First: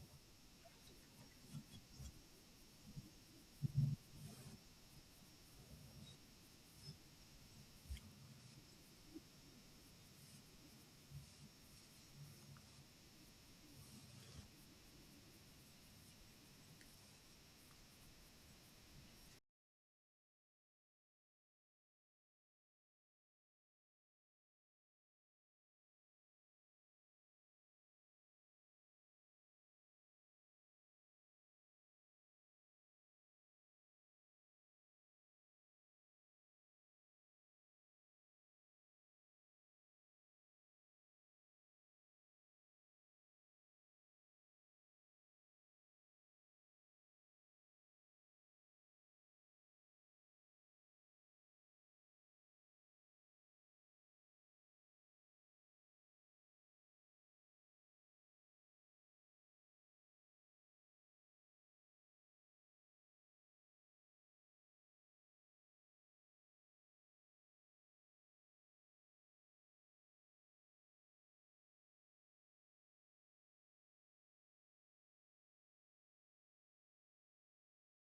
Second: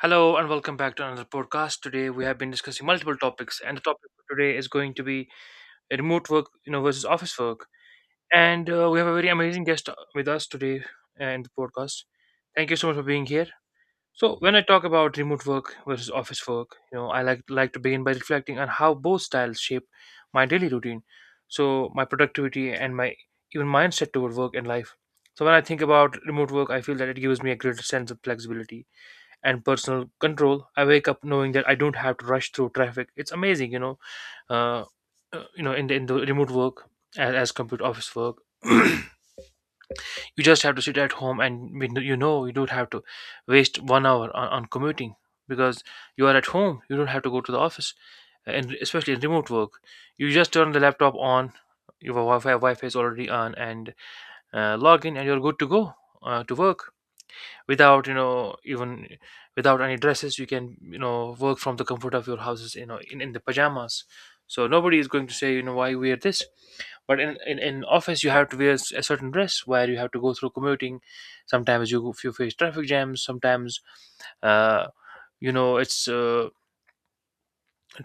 Hello and welcome back to another podcast. Today we have been discussing multiple topics, and the topic for today is going to be remote work, you know, versus office work. And we have a very amazing guest with us today in the podcast. Thank you so much for being here. So, when I talk about remote work versus office work, you know, I like to begin by reflecting on how both styles shape my daily routine, so my productivity and my even mindset toward work and life. So, when I think about remote work, I feel that it gives me a greater sense of flexibility and personal control. I wake up knowing that I don't have to rush through traffic. It's amazing, you know. uh, you know in the remote work as compared to office work, you just have to sit at home, and you know, you don't have to waste 1 hour on, commuting, because you are at home, you don't have to go to the office. And especially in remote work, you just turn the laptop on, your wi-fi is already on, and log in and you're good to go to work, without you know even without any dresses. You can, you know, work from the comfort of your houses, you know, in the pajamas. So nobody is going to say, you know, why wear this. But in office you have to a certain dress, where you have to go through commuting. Sometimes you, if you face traffic jams, sometimes uh you know it's uh,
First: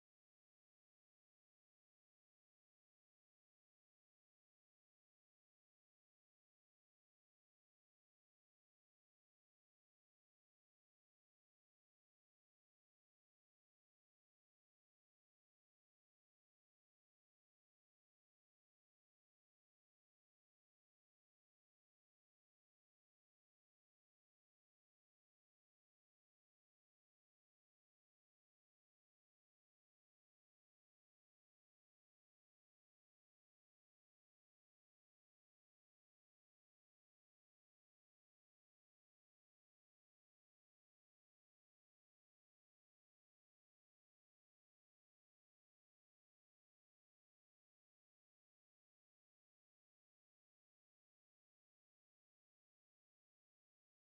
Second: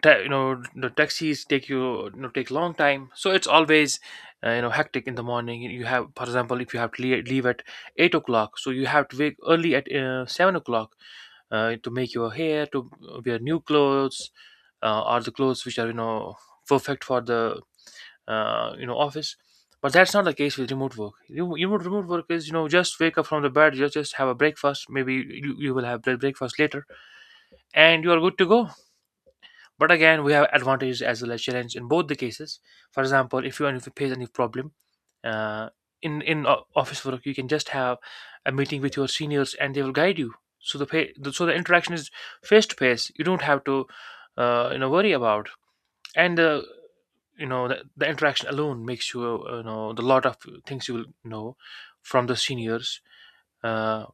ta- you know, the taxis take you, you know, take long time. So it's always you know hectic in the morning. You have, for example, if you have to leave at 8 o'clock, so you have to wake early at 7 o'clock to make your hair, to wear new clothes, or the clothes which are, you know, perfect for the you know office. But that's not the case with remote work. Remote work is, you know, just wake up from the bed, you just have a breakfast, maybe you will have breakfast later, and you are good to go. But again, we have advantages as well as challenge in both the cases. For example, if you face any problem uh, office work, you can just have a meeting with your seniors and they will guide you. So the, pay, the so the interaction is face to face. You don't have to you know worry about, and you know the interaction alone makes you, you know, the lot of things you will know from the seniors. Uh,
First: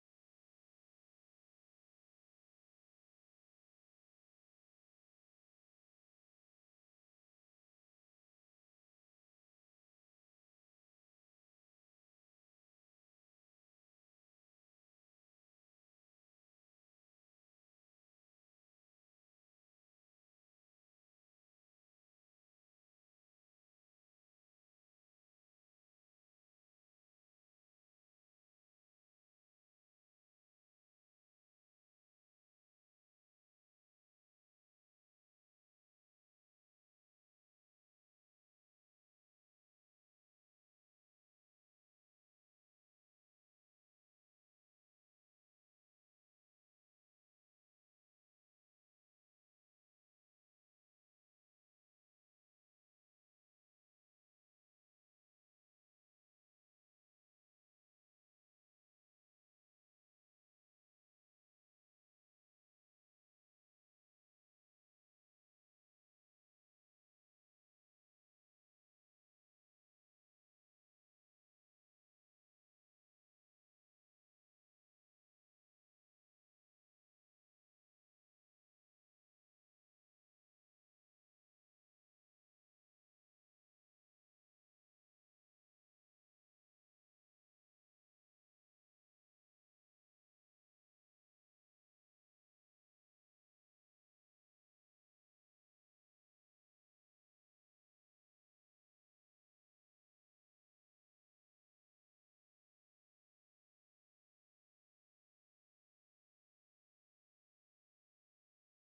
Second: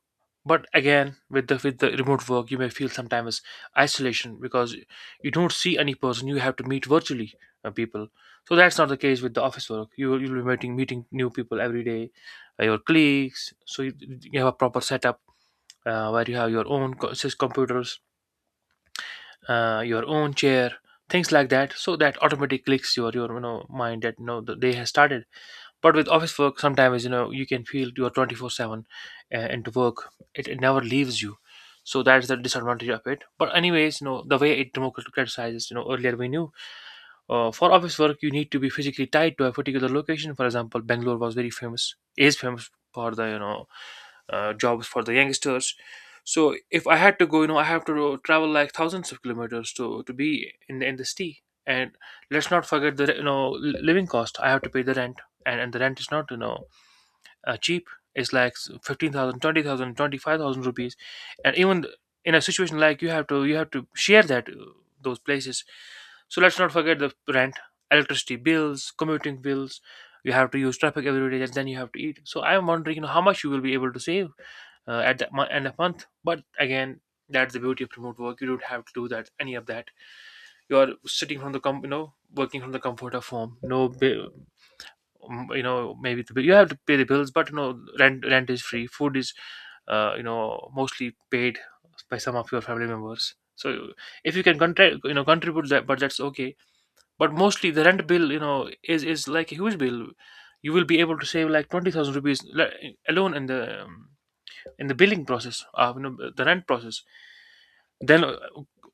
but again, with the remote work you may feel sometimes isolation, because you don't see any person, you have to meet virtually people. So that's not the case with the office work. You'll be meeting new people every day, your colleagues. So you have a proper setup where you have your own computers, your own chair, things like that, so that automatically clicks your you know mind that no, the day has started. But with office work, sometimes you know, you can feel you are 24/7 into work. It never leaves you, so that is the disadvantage of it. But anyways, you know, the way it democratizes. You know, earlier we knew for office work you need to be physically tied to a particular location. For example, Bangalore was very famous, is famous for the, you know, jobs for the youngsters. So if I had to go, you know, I have to travel like thousands of kilometers to be in the city, and let's not forget the, you know, living cost. I have to pay the rent, and the rent is not, you know, cheap. It's like 15,000, 20,000, 25,000 rupees, and even in a situation like you have to, share that those places. So let's not forget the rent, electricity bills, commuting bills, you have to use traffic every day, and then you have to eat. So I'm wondering, you know, how much you will be able to save at the end of month. But again, that's the beauty of remote work. You don't have to do that, any of that. You are sitting from the you know, working from the comfort of home. No, bi- You know, maybe the bill, you have to pay the bills, but you know, rent is free. Food is you know mostly paid by some of your family members. So if you can you know contribute that, but that's okay. But mostly the rent bill, you know, is like a huge bill. You will be able to save like 20,000 rupees alone in the billing process, you know, the rent process. Then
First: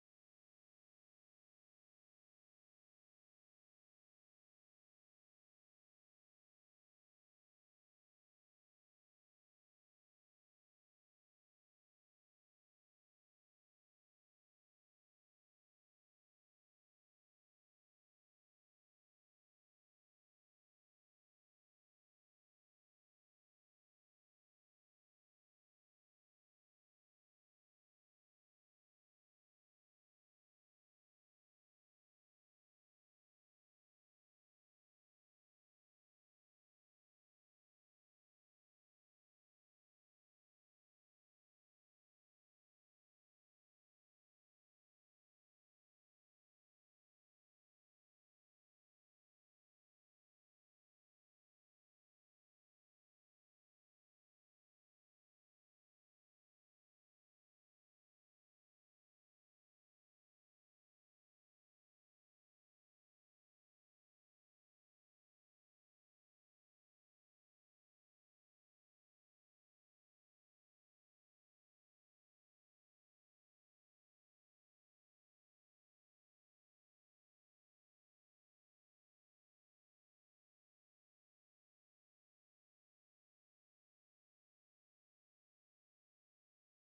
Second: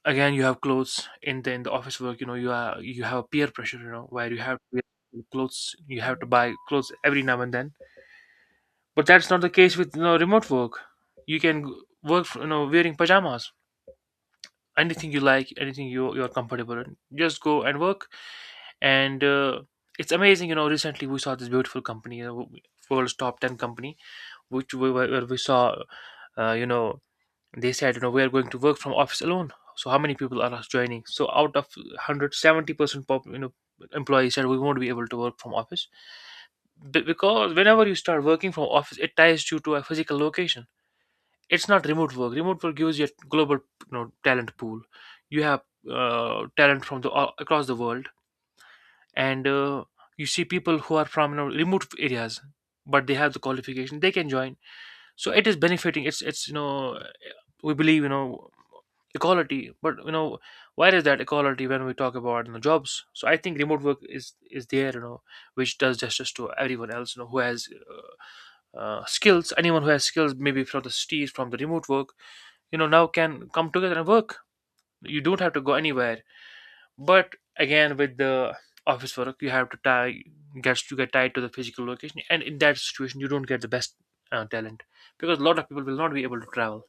again, you have clothes in the office work. You know, you are, you have a peer pressure, you know, where you have to wear clothes, you have to buy clothes every now and then. But that's not the case with, you know, remote work. You can g- work, you know, wearing pajamas. Anything you like, anything you're comfortable in, just go and work. And it's amazing, you know. Recently, we saw this beautiful company, you know, world's top 10 company, where we saw uh, you know they said, you know, we are going to work from office alone. So how many people are us joining? So out of 170 percent, you know, employees said we won't be able to work from office. Because whenever you start working from office, it ties you to a physical location. It's not remote work. Remote work gives you a global, you know, talent pool. You have talent from the all across the world, and you see people who are from, you know, remote areas, but they have the qualification. They can join. So it is benefiting. It's you know, we believe, you know, equality, but you know, where is that equality when we talk about, you know, jobs. So I think remote work is there, you know, which does justice to everyone else, you know, who has uh, skills. Anyone who has skills, maybe from the cities, from the remote work, you know, now can come together and work. You don't have to go anywhere. But again, with the office work, you have to tie, gets you get tied to the physical location, and in that situation you don't get the best talent, because a lot of people will not be able to travel.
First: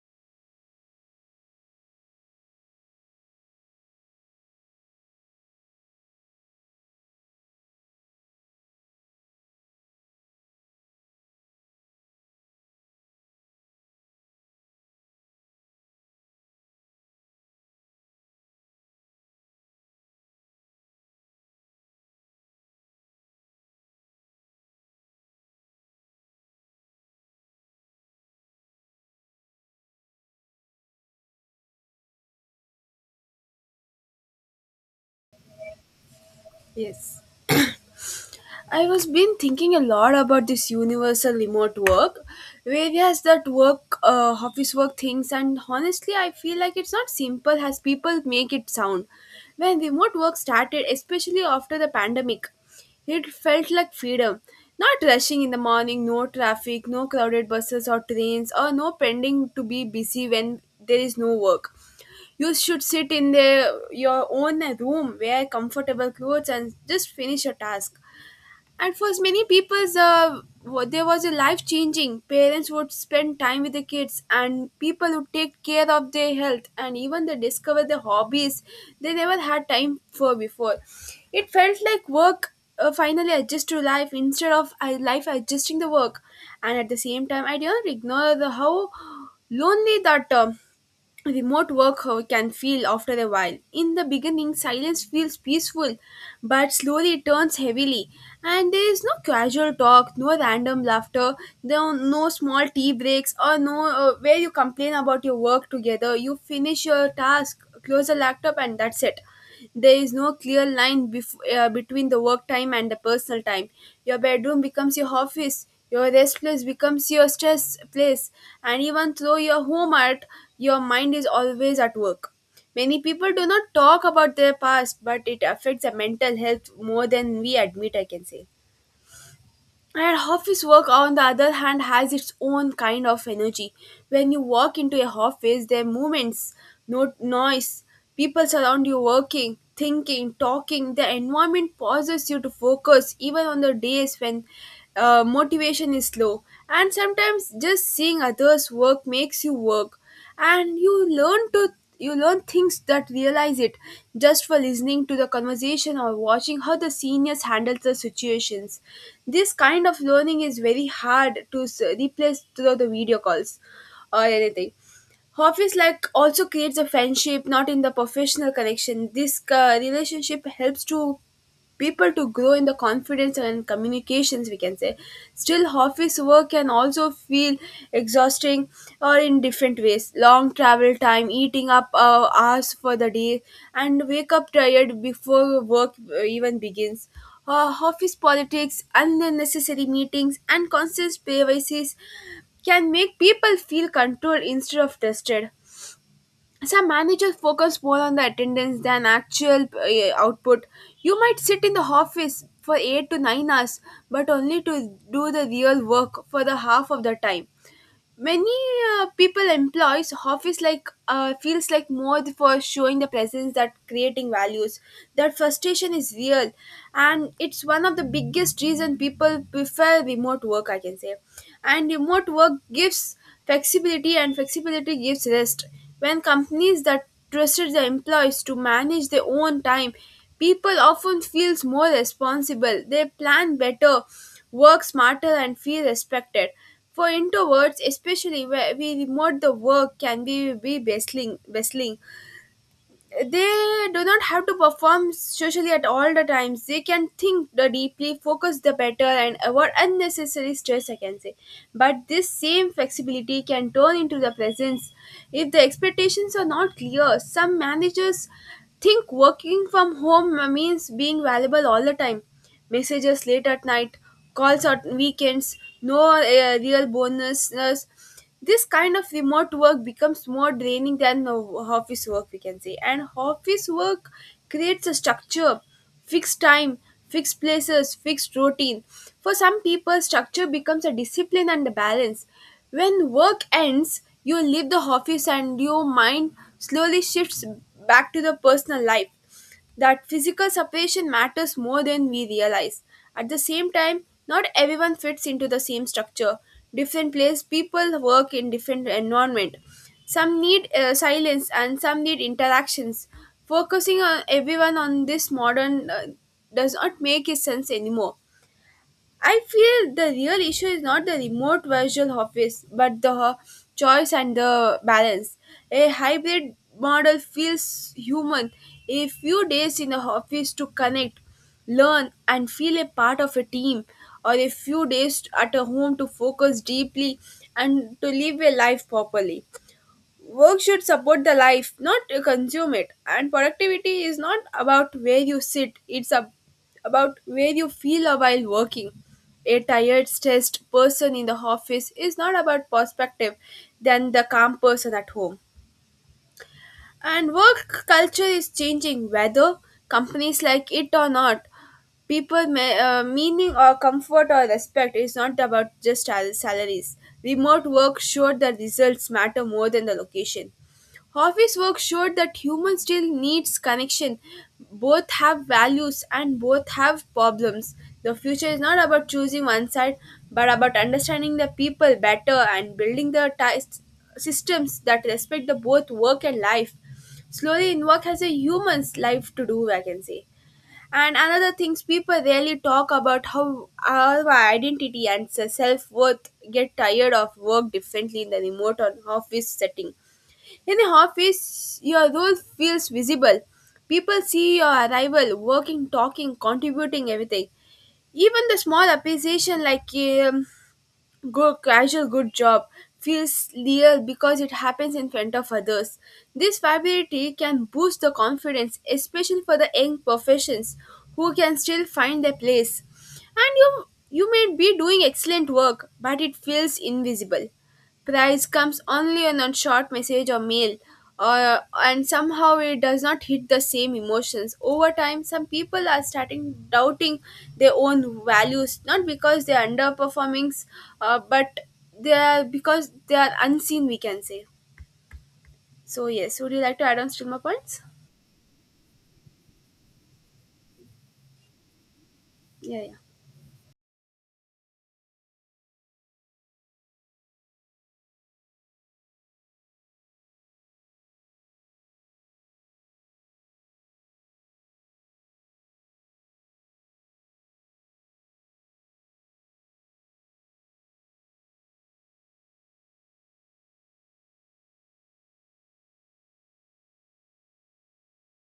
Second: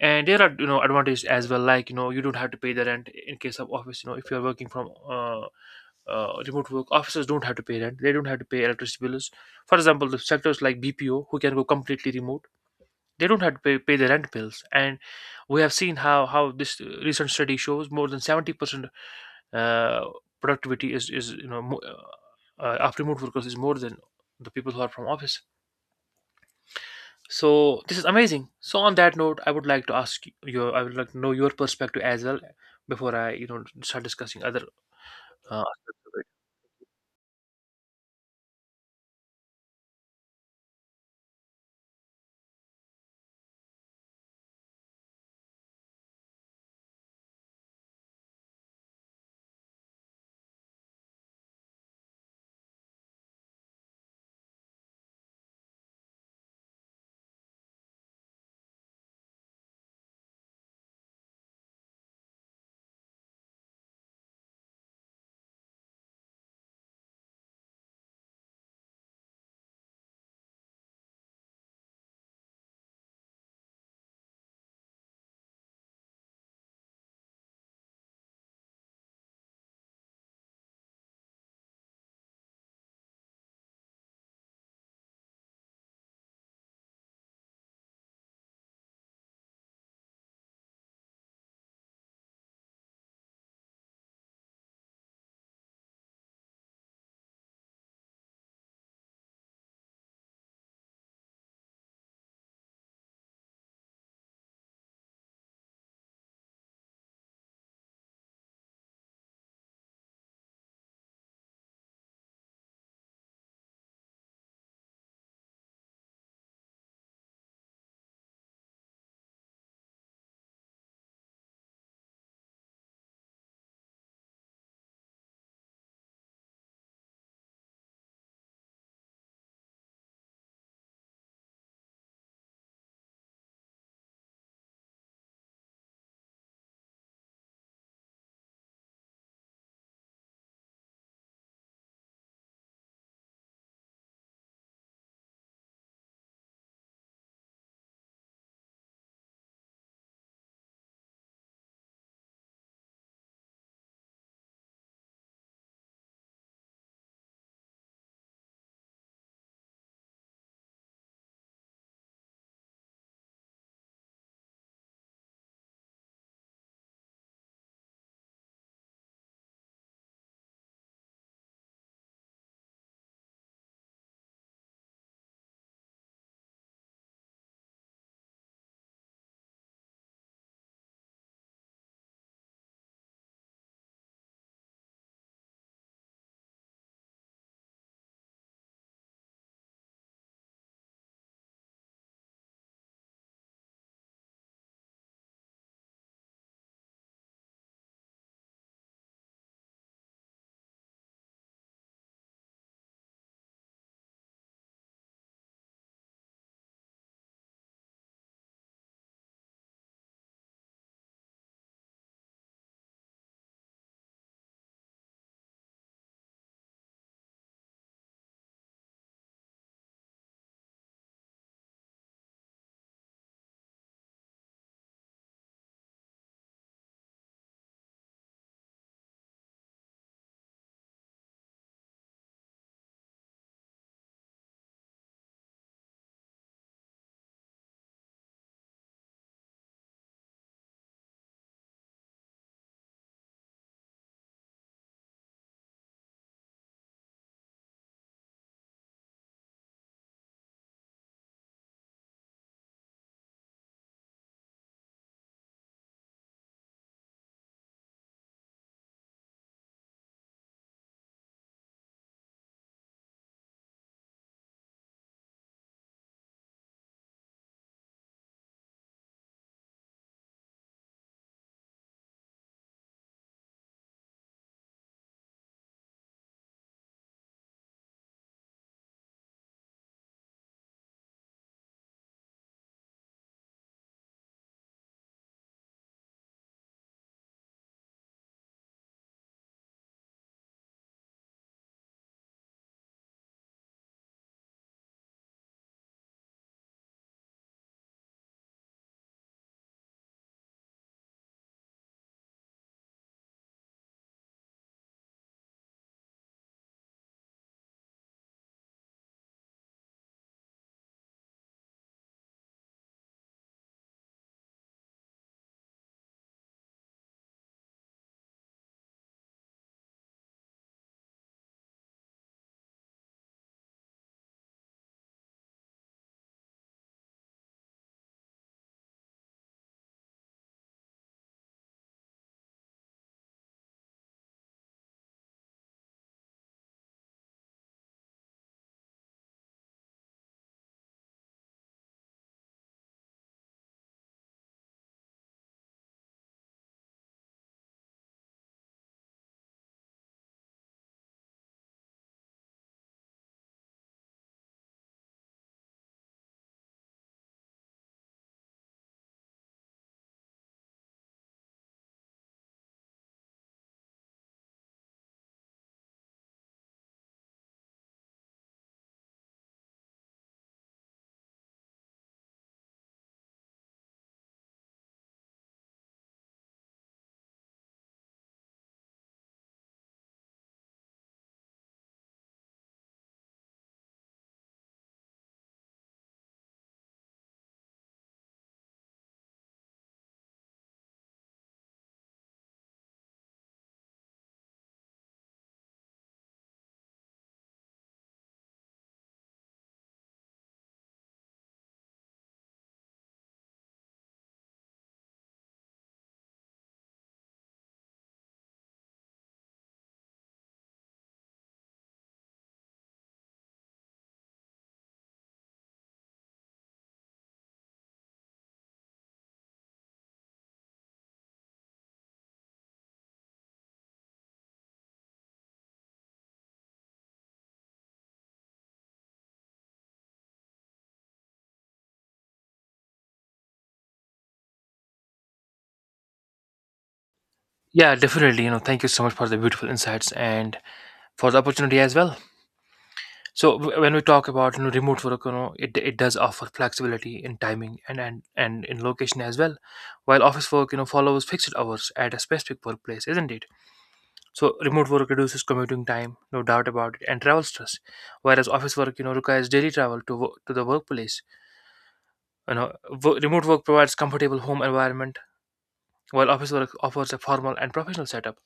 And there are, you know, advantages as well, like you know, you don't have to pay the rent in case of office. You know, if you're working from remote work, offices don't have to pay rent, they don't have to pay electricity bills. For example, the sectors like BPO, who can go completely remote, they don't have to pay the rent bills. And we have seen how this recent study shows more than 70% uh, productivity is, you know, of remote workers is more than the people who are from office. So this is amazing. So on that note, I would like to I would like to know your perspective as well before I, you know, start discussing other aspects of it. Yes. I was been thinking a lot about this universal remote work, various that work, office work things, and honestly, I feel like it's not simple as people make it sound. When remote work started, especially after the pandemic, it felt like freedom. Not rushing in the morning, no traffic, no crowded buses or trains, or no pending to be busy when there is no work. You should sit in the your own room, wear comfortable clothes, and just finish your task. And for many people's, there was a life changing. Parents would spend time with the kids, and people would take care of their health, and even they discover the hobbies they never had time for before. It felt like work, finally adjust to life instead of life adjusting the work. And at the same time, I didn't ignore the how lonely that term. Remote work can feel after a while. In the beginning, silence feels peaceful, but slowly it turns heavily. And there is no casual talk, no random laughter, there are no small tea breaks, or no where you complain about your work together. You finish your task, close the laptop, and that's it. There is no clear line between the work time and the personal time. Your bedroom becomes your office, your rest place becomes your stress place, and even though your home art, your mind is always at work. Many people do not talk about their past, but it affects their mental health more than we admit, I can say. And office work, on the other hand, has its own kind of energy. When you walk into a office, there are movements, no noise, people surround you working, thinking, talking. The environment pauses you to focus, even on the days when motivation is low. And sometimes just seeing others work makes you work, and you learn things that realize it just for listening to the conversation or watching how the seniors handle the situations. This kind of learning is very hard to replace through the video calls or anything. Hobbies like also creates a friendship, not in the professional connection. This relationship helps to people to grow in the confidence and communications, we can say. Still, office work can also feel exhausting, or in different ways. Long travel time eating up hours for the day, and wake up tired before work even begins. Office politics, unnecessary meetings, and constant privacies can make people feel controlled instead of tested. Some managers focus more on the attendance than actual output. You might sit in the office for 8 to 9 hours, but only to do the real work for the half of the time. Many people employs office like feels like more for showing the presence that creating values. That frustration is real, and it's one of the biggest reason people prefer remote work, I can say. And remote work gives flexibility, and flexibility gives rest. When companies that trusted the employees to manage their own time, people often feel more responsible. They plan better, work smarter, and feel respected. For introverts, especially where we remote the work can be bustling, they do not have to perform socially at all the times. They can think the deeply focus the better and avoid unnecessary stress, I can say. But this same flexibility can turn into the presence if the expectations are not clear. Some managers think working from home means being valuable all the time. Messages late at night, calls on weekends, no real bonuses. This kind of remote work becomes more draining than office work, we can say. And office work creates a structure, fixed time, fixed places, fixed routine. For some people, structure becomes a discipline and a balance. When work ends, you leave the office and your mind slowly shifts back to the personal life. That physical separation matters more than we realize. At the same time, not everyone fits into the same structure. Different place people work in different environment. Some need silence and some need interactions. Focusing on everyone on this modern does not make sense anymore. I feel the real issue is not the remote virtual office, but the choice and the balance. A hybrid model feels human. A few days in the office to connect, learn, and feel a part of a team, or a few days at a home to focus deeply and to live a life properly. Work should support the life, not consume it. And productivity is not about where you sit, it's about where you feel while working. A tired, stressed person in the office is not about perspective than the calm person at home. And work culture is changing, whether companies like it or not. People, meaning or comfort or respect is not about just salaries. Remote work showed the results matter more than the location. Office work showed that humans still needs connection. Both have values and both have problems. The future is not about choosing one side, but about understanding the people better and building the ties systems that respect the both work and life. Slowly, in work has a human's life to do, I can say. And another things people rarely talk about how our identity and self worth get tired of work differently in the remote or office setting. In the office, your role feels visible. People see your arrival, working, talking, contributing, everything. Even the small appreciation like good, casual, good job feels real because it happens in front of others. This viability can boost the confidence, especially for the young professions who can still find their place. And you may be doing excellent work, but it feels invisible. Price comes only on a short message or mail, and somehow it does not hit the same emotions. Over time some people are starting doubting their own values, not because they are underperforming, but they are because they are unseen, we can say. So yes, would you like to add on still more points? Yeah, definitely. You know, thank you so much for the beautiful insights and for the opportunity as well. Yeah, yeah. So when we talk about, you know, remote work, you know, it does offer flexibility in timing and in location as well, while office work, you know, follows fixed hours at a specific workplace, isn't it? So remote work reduces commuting time, no doubt about it, and travel stress. Whereas office work, you know, requires daily travel to to the workplace. You know, remote work provides comfortable home environment, while office work offers a formal and professional setup.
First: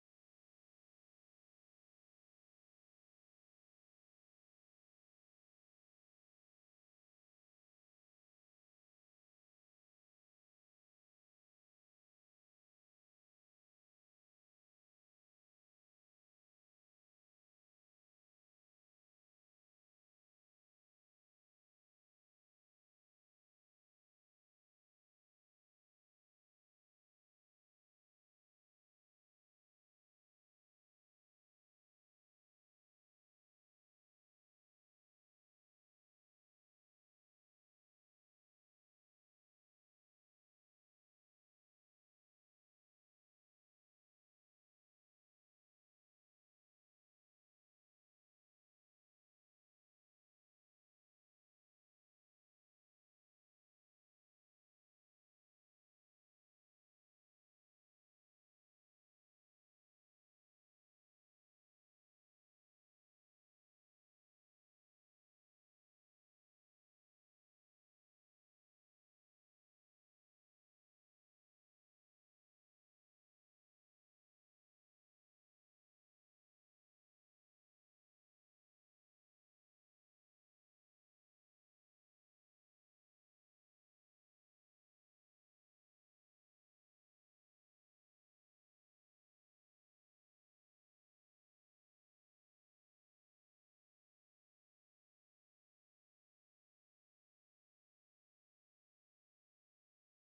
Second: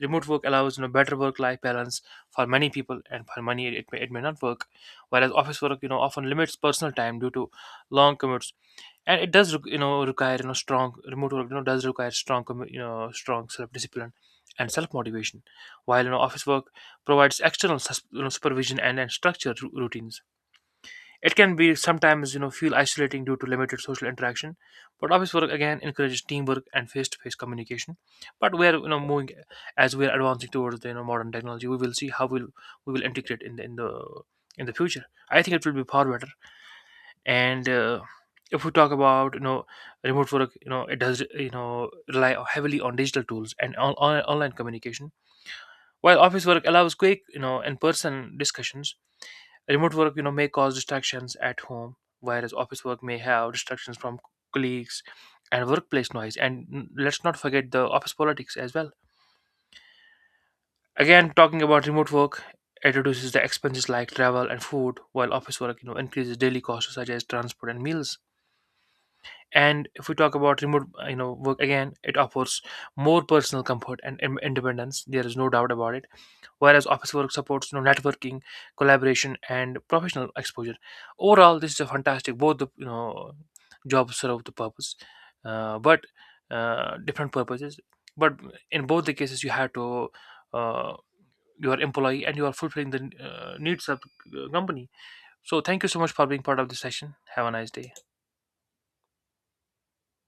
Remote work allows, you know, better work-life balance for many people, and for many it may, not work. Whereas office work, you know, often limits personal time due to long commutes. And it does you know require, you know, strong, remote work, you know, does require strong you know strong self discipline and self motivation, while, you know, office work provides external you know, supervision, and, structured routines. It can be sometimes, you know, feel isolating due to limited social interaction. But office work again encourages teamwork and face to face communication. But we are, you know, moving, as we are advancing towards the, you know, modern technology, we will see how we will integrate in the in the future. I think it will be far better. And if we talk about, you know, remote work, you know, it does, you know, rely heavily on digital tools and online communication, while office work allows quick, you know, in-person discussions. Remote work, you know, may cause distractions at home, whereas office work may have distractions from colleagues and workplace noise, and let's not forget the office politics as well. Again, talking about remote work, it reduces the expenses like travel and food, while office work, you know, increases daily costs such as transport and meals. And if we talk about remote, you know, work again, it offers more personal comfort and independence, there is no doubt about it. Whereas office work supports, you know, networking, collaboration, and professional exposure. Overall, this is a fantastic, both the, you know, jobs serve the purpose, but different purposes. But in both the cases you have to uh, you are employee and you are fulfilling the needs of the company. So thank you so much for being part of this session, have a nice day.